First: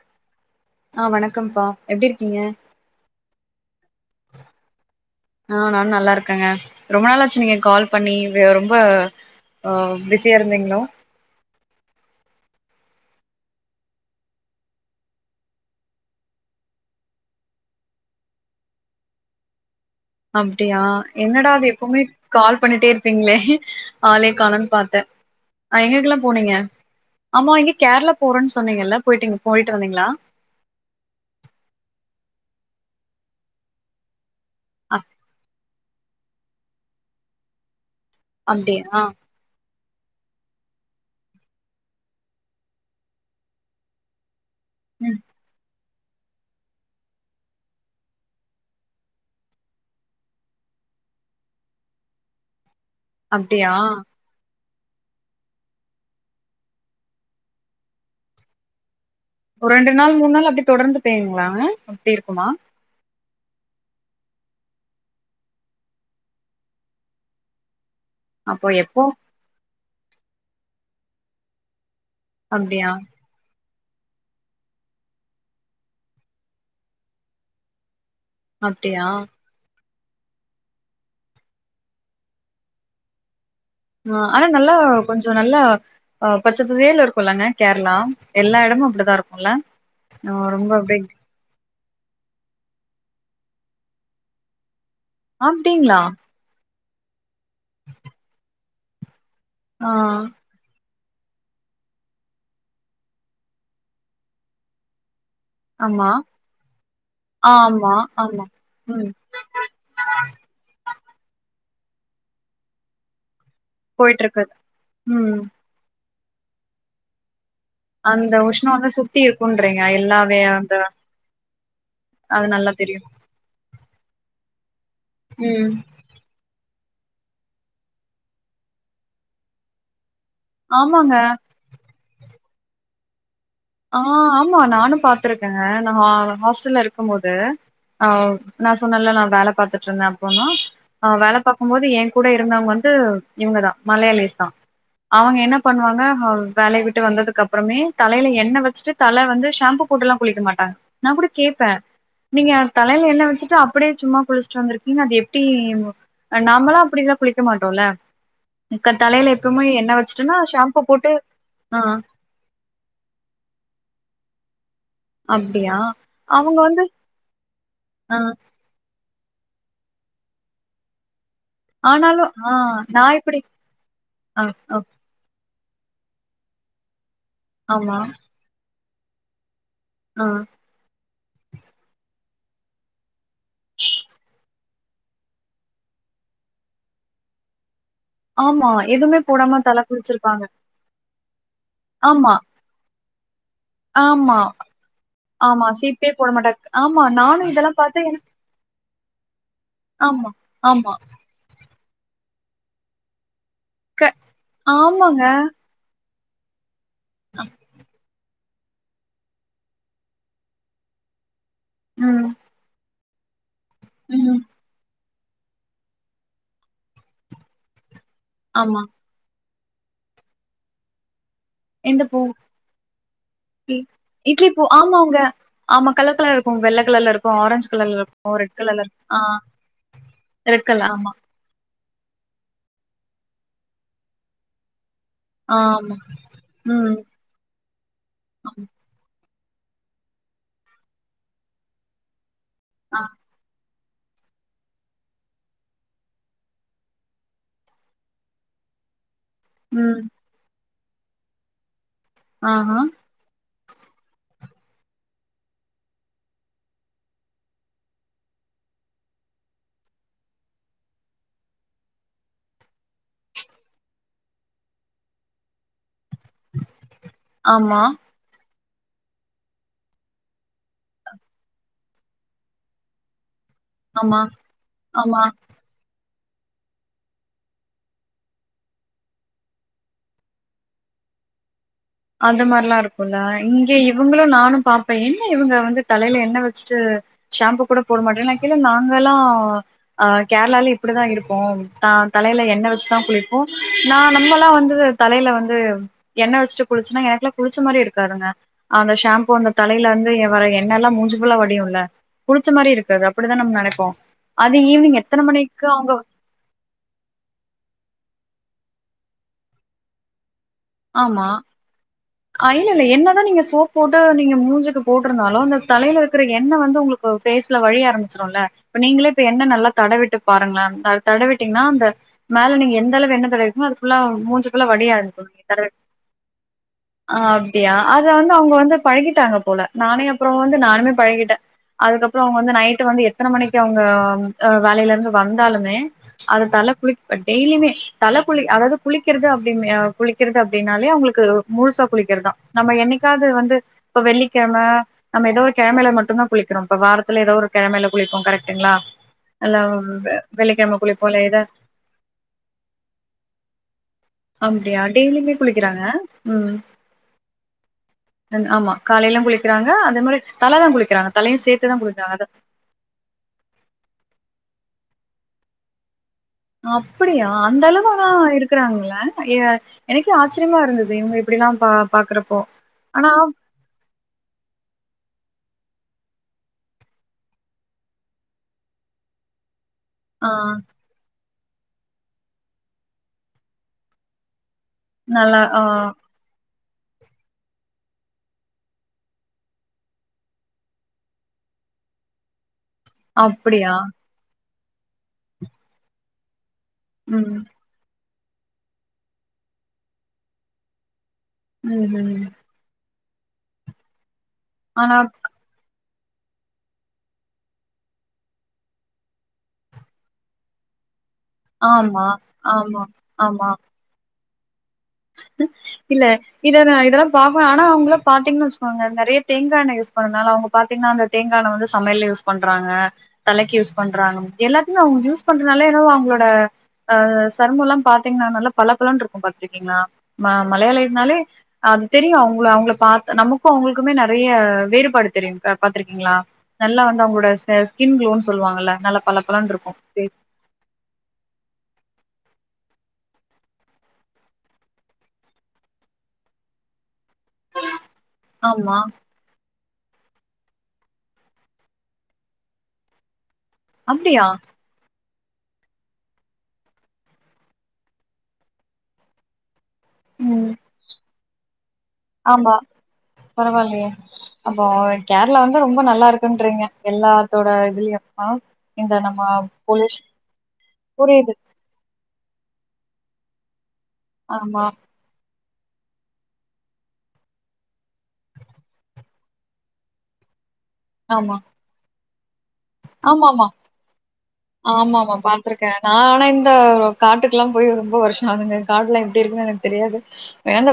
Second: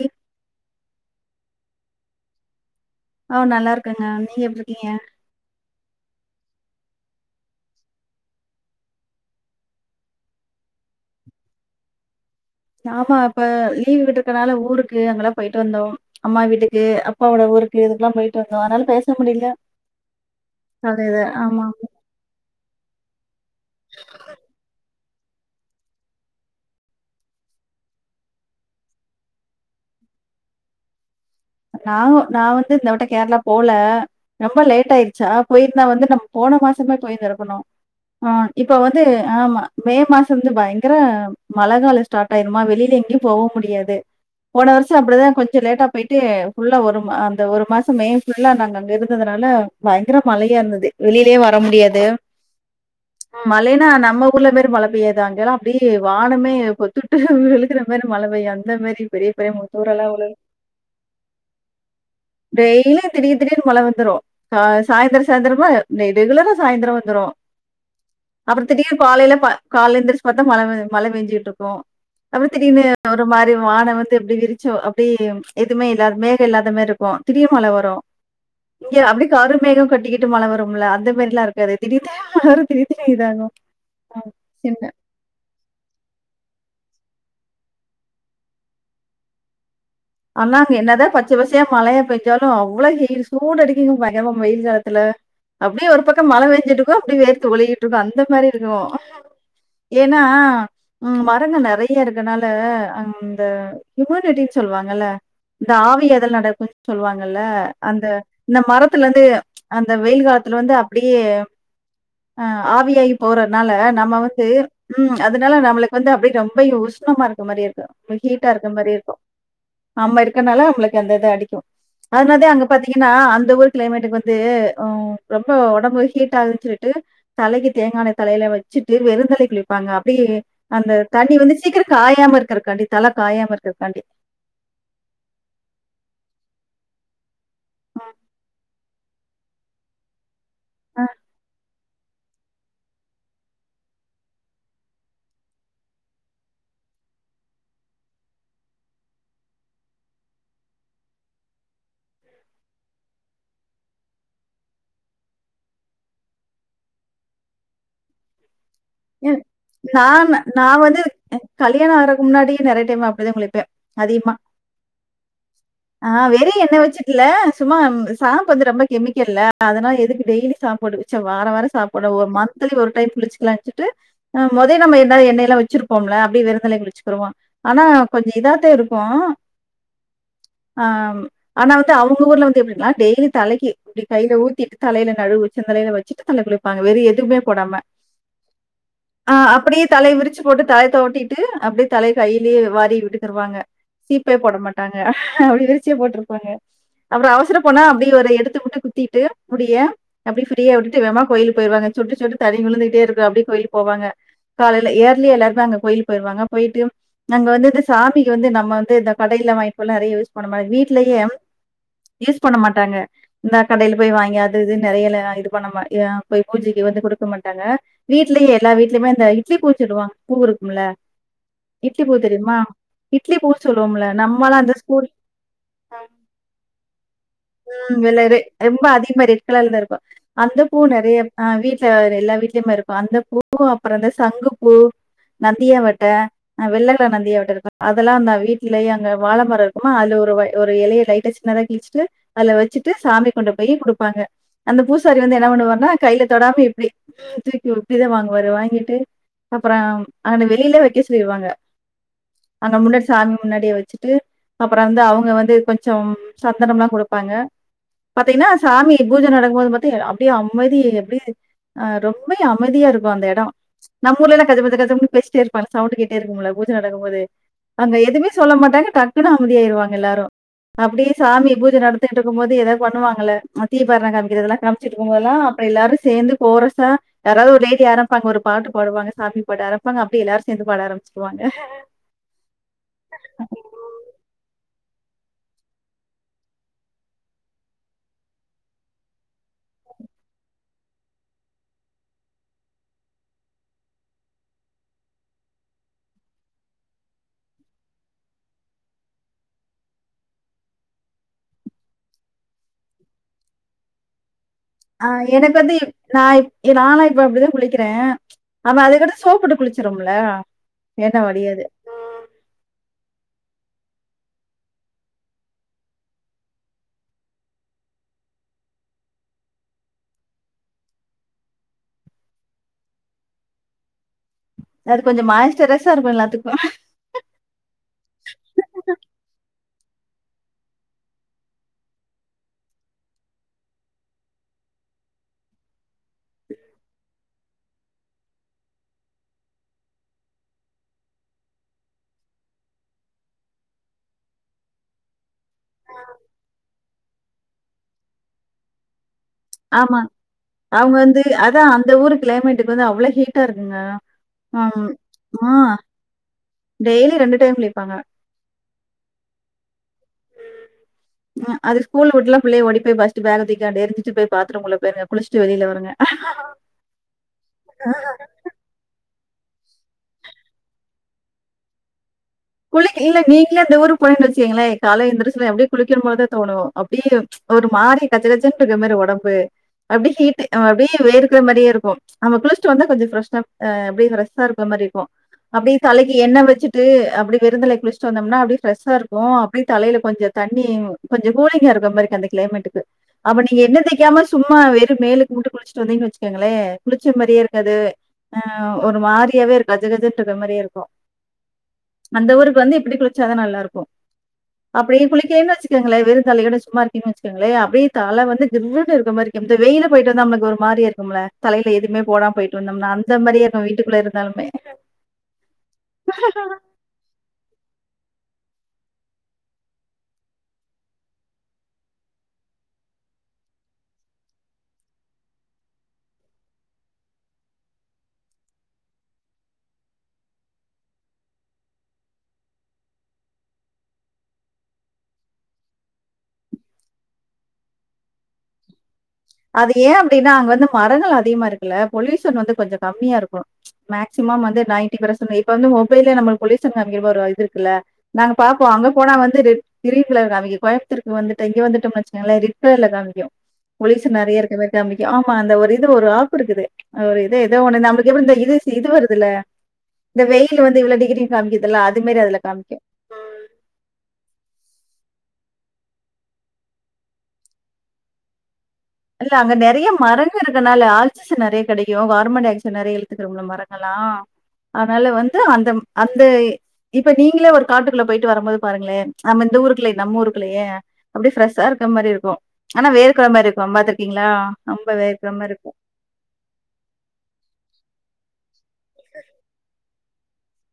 ச ஆஹ் வணக்கம்ப்பா எப்டி இருக்கீங்க ஆ நல்லா இரு ஆ நான் நல்லா இருக்கேங்க ரொம்ப நாளாச்சு நீங்க கால் பண்ணி வே ரொம்ப ஆஹ் பிஸியா இருந்திங்களோ ஆமா இப்ப லீவ் விட்டு இருக்கனால ஊருக்கு அங்கெல்லாம் போயிட்டு வந்தோம் அம்மா வீட்டுக்கு அப்பாவோட ஊருக்கு இதுக்கெல்லாம் போயிட்டு வந்தோம் அதனால பேச முடில அப்டியா என்னடா எப்பவுமே கால் பண்ணிட்டே இருப்பீங்களே ஆலயே காணோன் பாத்தேன் அஹ் எங்கக்கெல்லா போனீங்க ஆமா இங்க கேரளா போறோன்னு சொன்னீங்கல்ல போயிட் போயிட்டு வந்தீங்களா நா நான் வந்து இந்த விட்ட கேரளா போல ரொம்ப லேட் அப் ஆய்டுச்சா போயி நா வந்து நம்ம போன மாசமே போயிருந்துருக்கனு அஹ் இப்ப அப்டியா வந்து ஆ ஆம்மா மே மாசம் வந்து பயங்கர மழ காலம் ஸ்டார்ட் ஆயிருமா வெளில எங்கேயும் போக முடியாது போன வருஷம் ம் அப்பிடித்தான் கொஞ்சம் லேட்டா போயிட்டு ஃபுல்லா ஒரு மா அந்த ஒரு மாசம் மே ஃபுல்லா நாங்க அங்க இருந்ததுனால பயங்கர மழையா இருந்தது வெளியிலயே வர முடியாது அப்டியா மழேனா நம்ம ஊர்ல மாரி மழ பெய்யாது அங்கெல்லா அப்டியே வானமே பொத்துட்டு விழுகுற மாரி மழ பெய்யு அந்த மேரி ஒரு ரெண்டு நாள் மூண் நாள் அப்டி தொடர்ந்து பே வெயிலுங்ளாங்க எப்டி இருக்குமா டெய்லியும் திடீர் திடீர்னு மழ வந்துரு அ சாய்ந்திர சாய்ந்திரமா ரெகுலரா சாய்ந்திர வந்துரு அப்றோ அப்போ எப்போ திடீர்னு காலையில பா கால்ல எந்திரிச்சி பாத்தா மழ பெ மழ பேஞ்சிகிட்ருக்குப அப்றோ திடீர்னு அப்டியா ஒரு மாரி வானோ வந்து எப்டி விரிச்சோ அப்டே இர் எதுமே இல்லாத் மேரி இல்லாத மேர்ருக்கு திடீர்னு மழ வரு இங்க அப்டியா அப்டி காரு மேகம் கொட்டிக்கிட்டு மழ வரும்ல அந்த மேர்ல்லா இருக்காது திடீர்னு மழ வரு திடீர் திடீர்னு இதாகு அ ஆனா நல்லா கொஞ்சோ நல்லா அ பச்ச பசேல்னு இருக்குல்லங்க கேர்ளா எல்லா எடமு அப்டித்தா இருக்குல்ல நா ஆனா ரொம்ப அங்க அப்டி என்னதா பச்ச பச்ச யா மழையே பேஞ்சாலு அவ்ளோ ஹீ சூடடிக்குது பயங்ரமா வெயில் த்துல அப்டியே அப்டிங்களா ஒரு பக்கம் மழ வேஞ்சுட்டு கூப்டு தொலியிட்டுன் அந்த மாரிய் ருவோ ஆ ஏனா ம் மரங்க நறைய இருக்கனால அந்த ஹுமூனிட்டின்னு சொல்லுவாங்க நல்ல இந்த ஆவி ஆமா ஏதல் நடக்கும் சொல்லுவாங்கல்ல ஆமா அந்த ஆமா இந்த மரத்துல ம் இருந்து ப்ச் அந்த வெயில் காலத்துல வந்து அப்டியே அ ஆவியாய் போற னால நம்ம போயிட்டு வந்து இருக்குது ம் அதனால நம்மளுக்கு வந்து அப்படி ரொம்ப யூஸ்சனமா இருக் ஒரு மாரி இருக்கு அந்த ம்ஹீட்டா இருக்க உஷ்ணம் வந்து மாரி சுத்தி இருக்கும் இருக்குன்றீங்க ஆம எல்லாவே இருக்கனால அம்மளுக்கு அந்த இது அடிக்கும் அது அதனதான் அங்க நல்லா தெரியு பாத்தீங்கன்னா அந்த ஊர் கிளைமேட்டுக்கு வந்து து அம் ரொம்ப ம் ஒடம்பு ஹீட் ஆ ஆயிருச்சு டு தலைக்கு தேங்கான்ன தலையில வச்சுட்டு வெருந்தலைக் குளிப்பாங்க அப் ப்டி அந்த ஆமாங்க தண்ணி வந்து சீக்கிரம் காயாம இருக் குருக்காண்டி தல காயம இருக் ஆ இருக்காண்டி ஆமா நானும் பாத்துருக்கேங்க நான் ஹா ஹாஸ்டல்ல இருக்கும் போது ஆ வ் நா ஸ் சொன்னெல்ல நான் வேல பாத்துட்ருந்தேன் போனோ அ வேல பாக்கும் போது இப்ப ஏன் கூட இருந்தங்க வந்து இவங்கதான் மலையாளிஸ் தான் அவங்க என்ன பண்ணுவாங்க அ வேலைய விட்டு வந்ததுக்கு அப்புறமே தலைல என் என்ன வச்சிட்டு தலை வந்து ஷாம்பூ போட்டுல்லாம் குளிக்க மாட்டாங்க நான் கூட கேப்பேன் நீங்க தலைல என்ன வச்சுட்டு அப்படியே சும்மா குளிச்சுட்டு வந்திருக்கீங்க அது எப்டி ஆ நாமளாம் அப்புடிலாம் குளிக்க மாட்டோல்ல ம் நான் ஷாம்பு நான் வந்து போட்டு அ ஆ கல்யாணம் ஆறக்கு முன்னாடியே நறைய டைம் அப்புடிதான் குளிக் டு அதிகமா அப்டியா ஆ வெறு அவங்க என்ன வந்து வச்சுட்டுல துமா ஆ சாப்பு வந்துட்டு ரொம்ப கெம்மிக் இல்ல அதன எதுக் டெய்லி சாம்பு போட்டு வச்சு த வாரோ வாரோ சாப்புடுர ஆனாலு ஒரு ஆ மன்ந்த்லி ஒரு நா டைம் இப்டி குச்சுக்குலாங் ச்சுட்டு அ ஆ முத ஆ நம்ம என்ன எண்ணெல்லாம் வை ச்சிருப்போம்ல அப்டி வெருதலை குளிச்சுகுருவோம் ஆனா ஆமா கொஞ்ச இதாத்தா இருக் போ ஆ ஆ ம் ஆனாவந்து அவுங் உங்க ஊர்ல வந்து எப்டின்னா டெய்லி தலைக்கி ப்டி கைல ஊத்தி தலையில நடுவு உச்சந்தலையில வச்சுட்டு தலை குளிப்பாங்க வேற எதுவுமே போடாம ஆமா எதுவுமே போடாம தல குளிச்சிருப்பாங்க டு அப்டியே தலை ஆமா கைய்லியே வாரி விட்டுட் தருவாங்க சீப்பே ஆமா போட மாட்டாங்க அப்டி ஆமா விரிச்சே சீப்பே போட போட்ருப்பாங்க மாட்டாங்க ஆமா அப்புறம் நானு அவசரோ இதெல்லா போனா பாத்து எனக்கு அப்டியே எடுத்துபுட்டு குத்தீட்டு முடிய ஆமா அப்டியே ப்ரீயா ஆமா வுட்டுட்டு வேமா கோயிலுக்கு போயிருவாங்க சொட்டு சொட்டு தரை விழுந்துட்டே இருக் இது அப்டி. கோயிலுக் க போவாங்க காலைல ஆமாங்க இயர்லி எல்லார்க்குமே அங்க கோயில்க் போயிற்வாங்க போயிட்டு நாங்க வந்துட்டு சாமி இங்க வந்து நம்ம வந்து இந்த கடையில வாய் பொரு ல நிறைய யூஸ் பண்ண மாரி வீட்லயே ம் யூஸ் பண்ண மாட்டாங்க இந்தா கடைல போய் ம் வாங்கியாந்து இது நெறையலனா இது பண்ண மா போய் பூஜைக்கு வந்து குடுக்க மாட்டாங்க வீட்லயே எல்லா ஆமா வீட்லியுமே இந்த இட் லி பூ சொல்வாங்க பூ இருக்கும்ல எந்த இட்லி பூ தெரியுமா? இட்லி பூ இட் சொல்லுவோம்ல இட்லி நம்மலாம் பூ அந்த ஸ்கூல் ஆமாங்க ஆமா கல கலரா இருக்கு வெள்ள கலர்ல இருக் ஹ்ம் வெல்லரு ரெம்ப அதிகமா ரெட் கலர்ல இருக்கு அந்த ரெட் பூ கலர் ஆமா நெறைய ஆஹ் வீட் எல்லார் வீட்லிமே இருக்கு அந்த பூ அப்புரோ இந்த சங்கு பூ ஆமா நந்தியாவட்ட ம் வெள்ளகலர் நந்தியாவட்ட இருக்கு அதெல்லாம் அந்த ஆமா வீட்லயே அங்க வாழ மரோ இருக்குமா அதுல ஒரு ஒரு எலய லைட்டா சின்னதா கிழிச்சிட்டு அதுல வச்சிட்டு ஆ. சாமிக்கு கொண்டு போயி குடு ப்பாங்க அந்த பூசாரி வந்து என்ன பண்ணுவாங்னா கைல தொடாம இப்டி கீழ தூக்கிவுட்டு வாங்குவாரு வாங்கிட்டு அப்புறம் ம் அத வெளியிலே வ க்க சொல்லிடுவாங்க அங்க ஆஹா முன்னாடி சாமி முன்னாடியே வச்சுட்டு அப்ற வந்து அவுங்க வந்து கொஞ்சோ சந்தனம்ல்லா குடு ப்பாங்க பாத்தீங்கன்னா சாமி பூஜ நடக்கும்போது பாத்தா அப்டியே அமைதி அப்படியே ரொம்பயு அமைதியா இருக்கு அந்த எடோ நம்ம ஊர்லலாம் கஜமுஜ கஜமு பேசிடே இருப்பாங்க சவுண்ட கேட் இருக்குமுல்ல பூஜ நடக்கும் போது ஆமா அங்க எதுமே சொல்ல மாட் டாங்க டக்குனு அமைதியாயிருவாங்க எல்லாரு அப்டியே சாமி பூஜ நடந் துகிட்ருக்கும்போது எதாவுது பண்ணுவாங்கல்ல தீபாரதண ஆமா காமிக்கிறதுல்லா ஆமா காமிச்சுட்டுருக்கும்போதுலா அப்ற எல்லாரு சேந்து கோரசா யாராவுது ஒரு லேடி ஆரமிப்பாங்க ஒரு பாட்டு பாடுவாங்க சாமி பாட்டு ஆரமிப்பாங்க அப்டே எல்லாரு சேந்து பாட ஆரமிச்சிருவாங்க அந்த மாரிலா இருக்குல இங்க இவங்ளு நானும் பா இப்ப என்ன இவங்க வந்து தலைல எண்ண வச்சுட்டு ஷாம்பூ கூட போட மாட்டாங்ளா கேட்டா நாங்கெல்லா கேரளால இப்டிதா இருப்போ தலையில எண்ண வச்சுதா குளிப்போ நான் நம்மல்லா வந்து தலையில வந்து எண்ண வச்சுட்டு குளிச்ன்னா எனக்குலா குளிச்ச மாரியே இருக்காதுங்க அந்த ஷாம்பு அந்த தலைலருந்து வற எண்ணல்லா மூஞ்சு ஃபுல்லா வடியுல்ல குளிச்ச மாரியேருக்காது அப்படிதா நம்ம நெனைப்போ அது ஈவினிங் எத்தன ஆஹ் எனக்கு மணிக்கு வந்து அவங்க நான் நானா இப்ப அப்படிதா குளிக்கறேன் ஆமா அதுக்கடு சோப்பிட்டு குளிச்சிரோம்ல ஆமா இல்லெல்ல என்ன தா நீங்க சோப் போட்டு நீங்க மூஞ்சுக்கு போட்ருந்தாலும் அந்ந தலையில இருக்கிற எண்ணெ வந்து உங்களுக்கு ஃபேஸ்ல வழிய ஆரம்பிச்சிரு இல்ல இப்ப நீங்களே இப்ப எண்ணெ நல்லா தடவிட்டு பாருங்களே தடவிட்டீங்கன்னா அந்த மேல நீங்க எந்த அளவு எண்ணெ தடவிருக்கீங்களோ அது ஃபுல்லா மூஞ்சில வழிய அது கொஞ்சம் ஆரம்பிக்கு மாய்ஸ்டரைஸா இருக்கும் எல்லாத்துக்கும். ஆஹ் அப்டியா அத வந்து அவுங்க வந்து பழகிட்டாங்க போல நானே அப்புறம் வந்து நானுமே பழகிட்டேன் அதுக்கப்புறம் அவங்க வந்து நைட்டு வந்து எத்தனை மணிக்கு அவங்க வேலையில இருந்து வந்தாலுமே அதை தலை குளி டெய்லியுமே தலை குளி அதாவது குளிக்கிறது அப்படி கு ளிக்கறது அப்படின்னாலே அவங்களுக்கு முழுசா குளிக்கிறதுதா நம்ம என்னைக்காவது வந்து இப்ப வெள்ளிக்கிழம நம்ம ஏதோ ஒரு கெழமைல மட்டுந்தா குளிக்கறோம் இப்ப வாரத்துல ஏதோ ஒரு கெழமையல குளிப்போ கரெக்டுங்களா இல்ல ஆமா வெள்ளிக்கிழம அவங்க குளிப்போ வந்து இல்ல எதா அதான் அந்த ஊரு கிளைமேட்டுக்கு வந்து அவ்வளவு ஹீட்டா இருக்குங்க உஹம் ே குளிக்கிறாங்க ம் டைம் குளிப்பாங்க. ஆமா காலையெல்லாம் குளிக்கிறாங்க அத மாதி ஹ் அது ஸ்கூல் அத விட்லாம் புள்ளே ஓடி போய்ஸ் பேக தக்கா எரிஞ்சிட்டு போய் பா்த்த ருங்க குளிச்சி வெியில வங்க அப்படியா அந்த அளவுல்லாம் இருக்கறாங்கள எனக்கு ஆச்சரியமா இருந்தது இவங்க எப்படிிலாம் பாக்குற குள்ளங்க இல்ல நீங்களே இந்த ஊர் போயன்னு வச்சீங்களே கால எந்தருச்சு எப்படியடி குளக்கும்போதுதான் தோணும் அப்படியே ஒரு மாறி கச்சை கச்சன்னு இருக்கதாரி உடம்பு அப்படி ஆ ஹீட்டு் அப்படியடி வே மாதிரே இருக்கும் நம் குளிச்சிட்டு வந்தா கொஞ்சம் பிர அப்படி இருக்க மாதிரி இருக்கும் நல்லா ஆ அப்படியே சலைக்கு எண்ணெ வச்சுட்டு அப்படி விருந்தலை குளிச்சிட்டு வந்தோம்னா அப்படி ஃரெஷ்ஷா இருக்கும் அப்படியே தையில கொஞ்ச தண்ணி கொஞ்ச கூலிங்கா இருக்கும்ிற மாதி அந்த கிளைமேட்டுக்கு அப்ப நீங்க அப்படியா என்ன தைக்காம சொல்ல ஆமா வெற மேலக்கு மட்டும் குளிச்சுட்டு வந்தீங்குச்சுக்கங்களே குளிச்ச ம் மாதிரியே இருங்கது ஆஹ் ஒரு மாதாரியாவே இருக்கும் அது கதுட்டு இருக்க மாதிரியே இருக்கும் ம்ஹும் அந்த ஊருக்கு வந்து எப்படி கு ாதான் நல்லா இருக்கும் அப்பே ஆனா இ புள்ளக்குே என்னச்ச இருங்களே வெறும் தலையோ சும்மா இருக்குச்சக்கங்களே அப்பே தலை வந்து இருக்க மாதிரி வெயில போயிட்டு வ நளுக்கு ஒரு மாதிரி இருக்கு தலைய எதுமே ஆமா போட போயிட்டு ஆமா வந்தம்ா அந்த மாதிரி ஆமா இருக்கும் வீட்டுள்ள இரு நமைே இல்ல இதன்ன இத பாப்ப ஆனா அவுங்குள பாத்தீங்ன்னா வெச்சுக்கோங்க நெறைய தேங்காண்ணே யூஸ் பண்றனால அவுங்க பாத்தீங்ன்னா அந்த தேங்காண்ணெ வந்து சமையல்ல யூஸ் பண்றாங்க தலைக்கு யூஸ் பண்றாங்க எல்லாத்திமே அவுங்க யூஸ் பண்றதுனால என்னவோ அவுங்களோட அ சருமல்லா பாத்தீங்ன்னா நல்லா பளப்பளன்ருக்கு பாத்திங் கிங்ளா ம மலையாளி நாலே அதத தெரியு அவுங்கள அவுங்ள பாத்து நமக்கு அவுங்குளுக்குமே நெறைய வேறுபாடு தெரியும் பாத்துருக்கீங்ளா நல்லா வந்து அவுங்களோட ச ஸ்கின் குளோன் சொல்லுவாங்கல்ல நல்லா பளபளன்னு அது இருக்கு ஏ ஃபேஸ் அப்டினா அங் வந்து மரங்கள் அதிக்மாருக்குல்ல பொல்யூஷன் வந்து கொஞ்ச கம்மியா இருக்கு மேக்சிமம் வந்து நைன்ட்டி பர்சன் எய் இப்ப வந்து மொபல்லே நம்ப பொலிசன்னு [unintelligible] நாங்க பாப்போ ஆமா அங்க போனா வந்துது க்ரீன்ல காமிக்கு கோய்ம்ப்த்தூருக் வந்துட்டு இங்க வந்துட்டு மேச் பண்ணுங்ளே ரெட் கலர்ல காமிக்கு து அப்டியா நெறைய இருக்க மாரி காமிக் ஆமா அந்த ஒரு இது ஒரு ஆப்புருக்குது அ ஒரு இது எதோ ஒண்ணு நம்ப்ளுக் எப்படி இந்த இது சி இது வருதுல்ல இந்த ம் வெயிலு வந்து இவ்ளோ டிகிரி [unintelligible] மாரி அதுல ஆமா காமிக்கும். பரவாயில்லயே அப்போ கேர்ளா வந்து ரொம்போ நல்லாருக்குன்றீங்க எல்லாத்தோட இதிலயு அ இல்ல அங்க நெறிய மரங்க இருக்கனால புரியுது ஆக்சிசன் நெறைய கெடைக்கு வா இந்த மா [unintelligible] நெறைய எத்துக்குறவங்ள மற் ஹலா ஆமா ஆனாலு வந் து அந்த ம் அந்த இ இப்ப நீங்ளே ஒரு காட்டுக்குள்ள போயிட்டு வரும்போது பாருங்ளே நம்ம இந்த ஊருக்கில்லை நம்ம ஊருக் பில்லையே அப்டே ஆமா ஃப்ரெஸ்ஜா இருக்குற மாரி இரு கிறோ ஆனா வேறு கொழம்மாரிருக் ஆமாமா பாத்திருக்க இருக்கும். நா ஆனா இந்த காட்டுக்குல்லா போய் ரொம்போ வருஷோ ஆகுது கடுல்லா எப்டி இருக்குன்னு எனக்கு தெரியாது வேண்டா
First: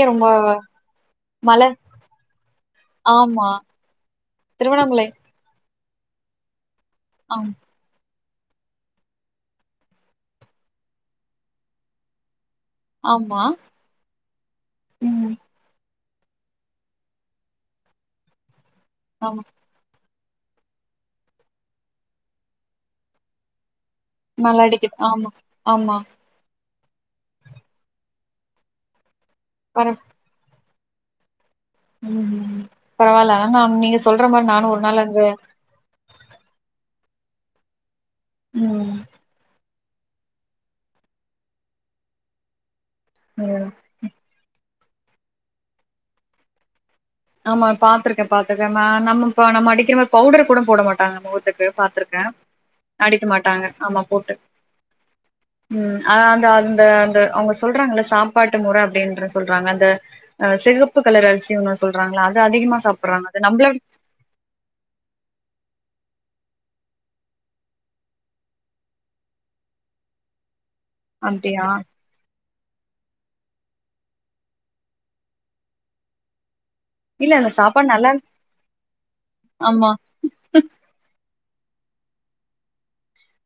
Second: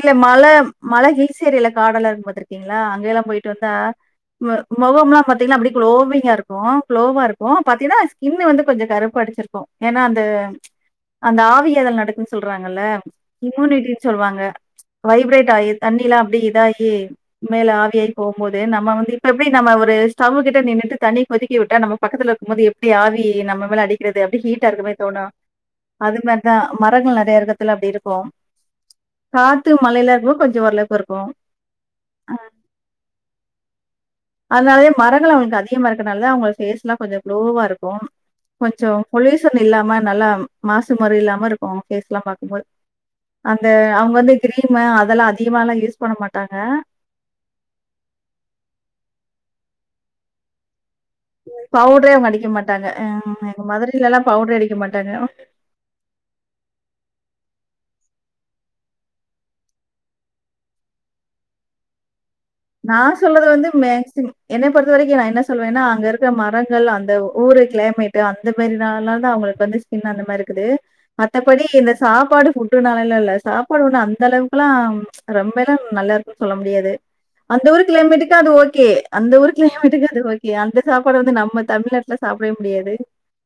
இல்ல மல மழ மழ ஹில்ஸ்சேரில காடெல்லா இருக்கு பாத்திருக்கீங்களா அங்க எல்லா ஆமா போயிட்டு வந்தா ம திருவண்ணாமலை மொகம்ல்லா பாத்தீங்கன்னா அப்டி க்ளோவிங்கா இருக்கூ சுலோவா ஆம் இருக்கும் பாத்தீன்னா இன்னு வந்து கொஞ்சோ கருப்பு அடிச்சிருக்கோ ஏன்னா அந்த அந்த ஆவி அதல் நடக்குன் சொல்றாங்கல்ல ஆமா இமுனிட்டி ருவாங்க ம் வைப்ரேட்டாயிட் தண்ணீலா அப்டியே இதாகி மேல ஆவியாகி போம் போது இது நம்ம வந்து இப்ப ஆமா எப்டி நம்ம ஒரு ஸ்டவ்கிட்ட நின்னுட்டு தண்ணீர் கொதிக்க விட்டா நம்ம பக்கத்துல இருக்கும் போது எப்டி ஆவி நம்ம மேல அடி [unintelligible] றது எப்டி மழ ஹீட் இருக்குற அடிக்குது மாரி தோனு ஆமா ஆமா அது மாரிதா மரங்கள் நெறையா இருக்கத்துல அப்டி இருக்கும் காத்து மலையில [unintelligible] கொஞ்ச வரல [unintelligible] உம் பரவால [unintelligible] நீங்க சொல்ற மாரி நானு ஒரு அதனாலயே நாள் அங்க மரங்கள் அவங்களுக்கு அதிகமா இருக்கனாலதா அவங்க ஃபேஸ்லா கொஞ்சொ லோவா இருக்கோ கொஞ்சொ ம் பொல்யூஷனு இல்லாம நல்லா மாசு மரு இல்லாம இருக்கு அவங்க ஃபேஸ்லா பாார்க்கும்போது அந்த ம் அவங்க வந்து கிரீ [unintelligible] அதெல்லாம் அதிகமாலாம் யூஸ் பண்ண மாட்டாங்க ஆமா பாத்ருக்கே பாத்ருக்கே நா நம்ம நம்ம அடிக்குறோமே பவுடர் கூட போட மாட் அ முகதுக்கு பவுடரே பாத்ருக்கே அவங்க அடிக்க மாட்டாங்க. அ அடிக்க எங்க மாட்டாங்க ஆமா மதுரையிலலாம் போட்டு பவுடரே அடிக்க மாட்டாங்க. உம் அ அந்த அந்த அவங்க சொல்றாங்கல சாப்பாட்டு முறை அப்டின்று சொல்றாங்க அந்த சிகப்பு கலர் அரிசி ஒன்னு சொல் ராங்களால் நா சொல்லது வந்து மேக்சிமம் என்னை பொறுத்த வரைக்கு நா என்ன சொல்வேனா அங்க இருக் இருக்கிற மரங்கள் அந்த ஊரு கிளைமேட்டு அந்த மேரி நா ல தா அவங்களுக்கு வந்து ஸ்கின் அந்த மாரி இக்குது மத்தபடி அப்டியா இந்த சாப்பாடு ஃபுட்டுனாலல்ல இல்ல சாப் போடனு தா அந்த அளவுக்குலா ச் ரொம்பல்லா நல்லா இருக்குனு சொல்ல முடியாது இல்ல இல்ல அந்த ஊரு சாப்பாடு நல்லா கிளைமேட்டுக்கு அது ஓகே அந்த ஊரு ஆமா கிளைமேட்டுக்கு அது ஓகே அந்த சாப்பாடு வந்து நம்ம நம்ம தமிழ்நாட்டுல சாப்பிடவே முடியாது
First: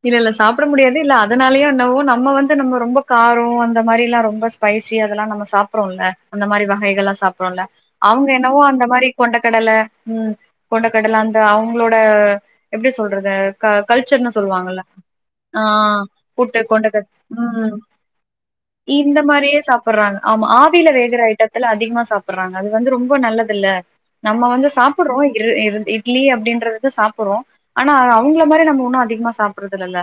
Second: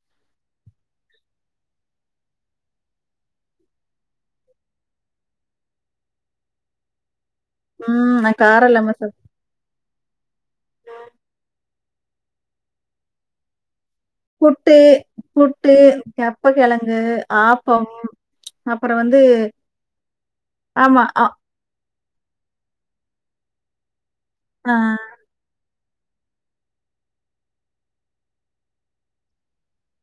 இல்ல இல்ல சாப்பிட முடியாது இல்ல அதனாலயோ என்னவோ நம்ம வந்து நம்ம ரொம்ப காரோ அந்த மாரில ரொம்ப ஸ்பைசி அதெல்லா நம்ம சாப்றோல அந்த மாரி வகைகள்ல்லா சாப் அப்ரோல ம் அவங்க நான் என்னவோ காரம் அந்த இல்லாம மாரி சாப் கொண்ட கடல உம் கொண்டை கடல அந்து அவங்களோட எப்படி சொல்றது க கல்ச்சர் புட்டு தருவாங்கல அ புட்டு, கப்ப புட்டு கிழங்கு, கொண்டக்கட உம் ஆப்பம், அப்புறம் வந்து இந்த மாரியே சாப்பிடுறாங்க ஆமா ஆவில ஆமா. வேகுற அ ஐட்டத்துல அதிகமா சாப் ப்றாங்க அது வந்து ரொம்பொ நல்லதுல நம்ம வந்து ஆ சாப்புட்றோ இரு இருந் ட் ட்லி அப்படின்றது சாப்புறோ ஆனா அவங்க மாதிரி நம்ம ஒன்னு அதிகமா சாப்பறதுல்லல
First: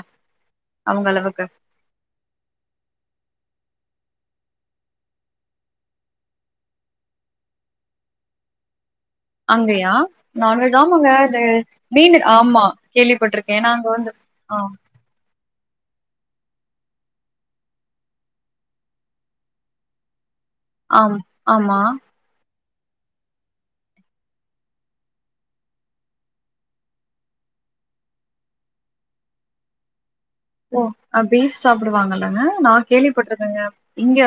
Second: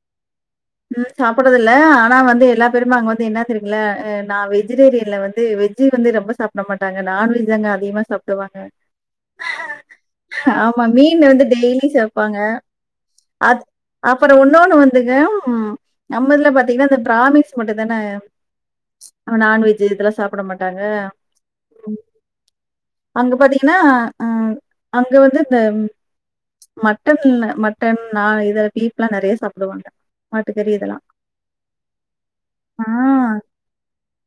உம் சாப்புறதில்ல ஆனா வந்து எல்லா பேருமே அங்க வந்து என்ன தெரியுல அ நா வெஜிடேரியன்ல வந்து வெஜ் வந்து ரொம்ப சாப்பிட மாட்டாங்க நான்வெஜ் தாங்க அதிகமா சாப்பிடுவாங்க அங்கயா நான்வெஜ் ஆமா ஆமாங்க மீன் வந்து [unintelligible] டெய்லி மீனு சேப்பாங்க. ஆமா கேள்விப்பட்டிருக்கே அது ஏனா அங்க வந்து அப்புறம் ஆஹ இன்னொன்னு வந்துங்க, ம் நம்மதுல பாத்தீங்கன்னா இந்த பிராமின்ஸ் மட்டு தானே நான்வெஜ் இதெல்லா சாப் ப்டமாட்டாங்க ஆம் ஆமா. அங்க பாதீங்கனா அஹ் அங்க வந்து இந்த மட்டன் மட்டன் ந இத பீப்லா நெறைய சாப்பிடுவாங்க மாட்டுக்கறி ஓ இதெல்லாம். அபீஃப் சாப்பிடுவாங்கல்லங்க நா ஆ, கேள்விப்பட்டிருக்கேங்க இங்க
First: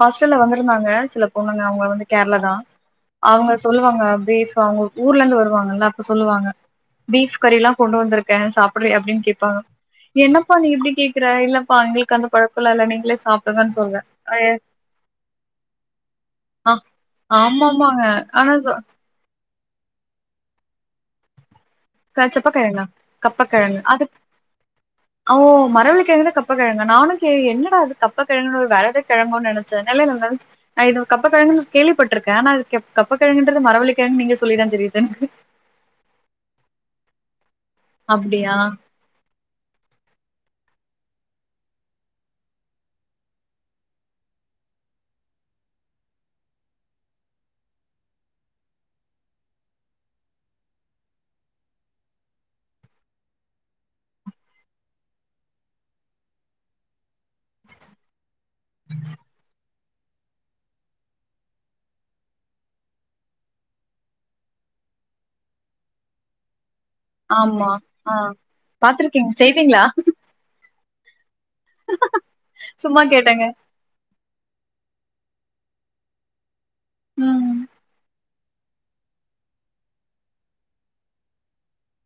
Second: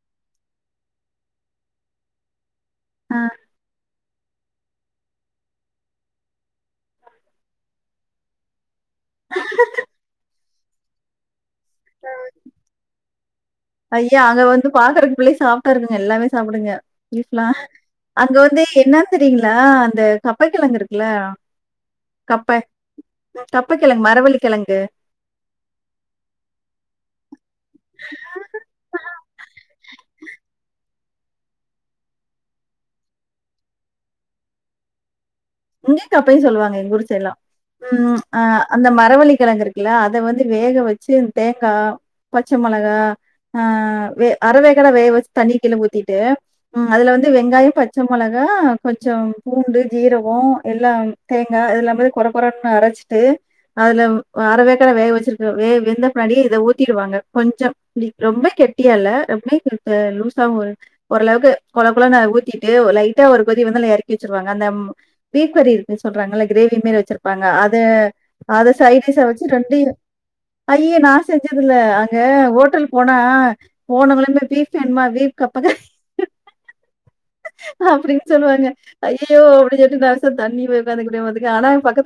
ஹாஸ்டல்ல வந்து இருந்தாங்க சில பொண்ணுங்க அவங்க வந்து கேரளா தான். ஆ அவங்க சொல்லுவாங்க. பீஃப் அவங்க ஊர்ல இருந்து வருவாங்கல்ல அப்ப சொல்லுவாங்க பீஃப் கறில்லாம் கொண்டு வந்திருக்கேன் சாப்ப அ அப்படின்னு கேட்பாங்க? என்னப்பா நீ இப்டி கேக்குற இல்ல பழக்கல்லா நீங்களே சாப்டுங்கன்னு சொல்வே ஐயா அங்க வந்து பாக்குறக்கு பிள்ளை சாப்ட்டா இருக்குங்க எல்லாமே ஆ சாப்டுங்க பிஃப்லாம் ஆமாமாங்க அங்க ஆனா வந்து சொ என்னன் தெரில அந்த கப்பை கிழங்கு இருக்குல்ல கப்ப செப்பக்கிழங்கா கப்பை கப்பக்கிழங்கு அது கிழங்கு, மரவள்ளி கிழங்கு. ஓ மரவல்லி கிழங்குதா கப்ப கப்பக்கிழங்க நானும் கே என்னடா அது கப்ப கிழங்கு ஒரு வத கழங்கன்னு நினைச்சதுன இது கப்பக்கழங்கு கேள்ப்பட்டிருக்கேன் ஆனாது கப்பக்கிங்கன்றது மரவள்ளிக்க கழங்கு நீங்க சொல்லிதான் தெரியுது எனக்கு. உங்க அப்பையும் சொல்லுவாங்க எ குூருசை எல்லாம். உம் அப்டியா ஆஹ் அந்த மரவழ கிழங்கு இருக்கு அதை வந்து வேக வச்சு தேங்காய் பச்சை மிளகாஹ அரைவே கடை வேக வச்சு தண்ணி கீழ ஊத்திட்டு அதுல வந்து வெங்காயம் பச்சை மிளகா கொஞ்சம் பூண்டு ஜீரம் ப்ப எல்லாம் தேங்காய் இது எல்லாம் போி குறை குறு அரைச்சிட்டு அதுல அறவேக்கட வேக வச்சிருக்க வே வெந்த பின்னாடி இதை ஊத்திடுவாங்க. கொஞ்சம் ரொம்ப கெட்டியால ரொம்ப லூஸாவும் ஓரளவுக்கு குழ குள ந ஊத்திட்டு லைட்டா ஒரு கொதி வந்து நல்ல இறக்கி வச்சருவாங்க அந்த பீக் வரி இருக்குு சொல்றாங்கல்ல கிரேவி வச்சிருப்பாங்க ஆமா ஆ சை பாத்துருக்கீங்க வச்சு ரெண்ட செய்வீங்களா ஐய நான் செஞ்சதுல அங்க ஹோட்டல் சும்மா போனா கேட்டேங்க போனவமே பீ கப்பக்க ம் அப்படி சொல்லுவாங்க யோ அப்படி சொேட்டு தான் தண்ணி போக்கரியது ஆனா பக்கத்து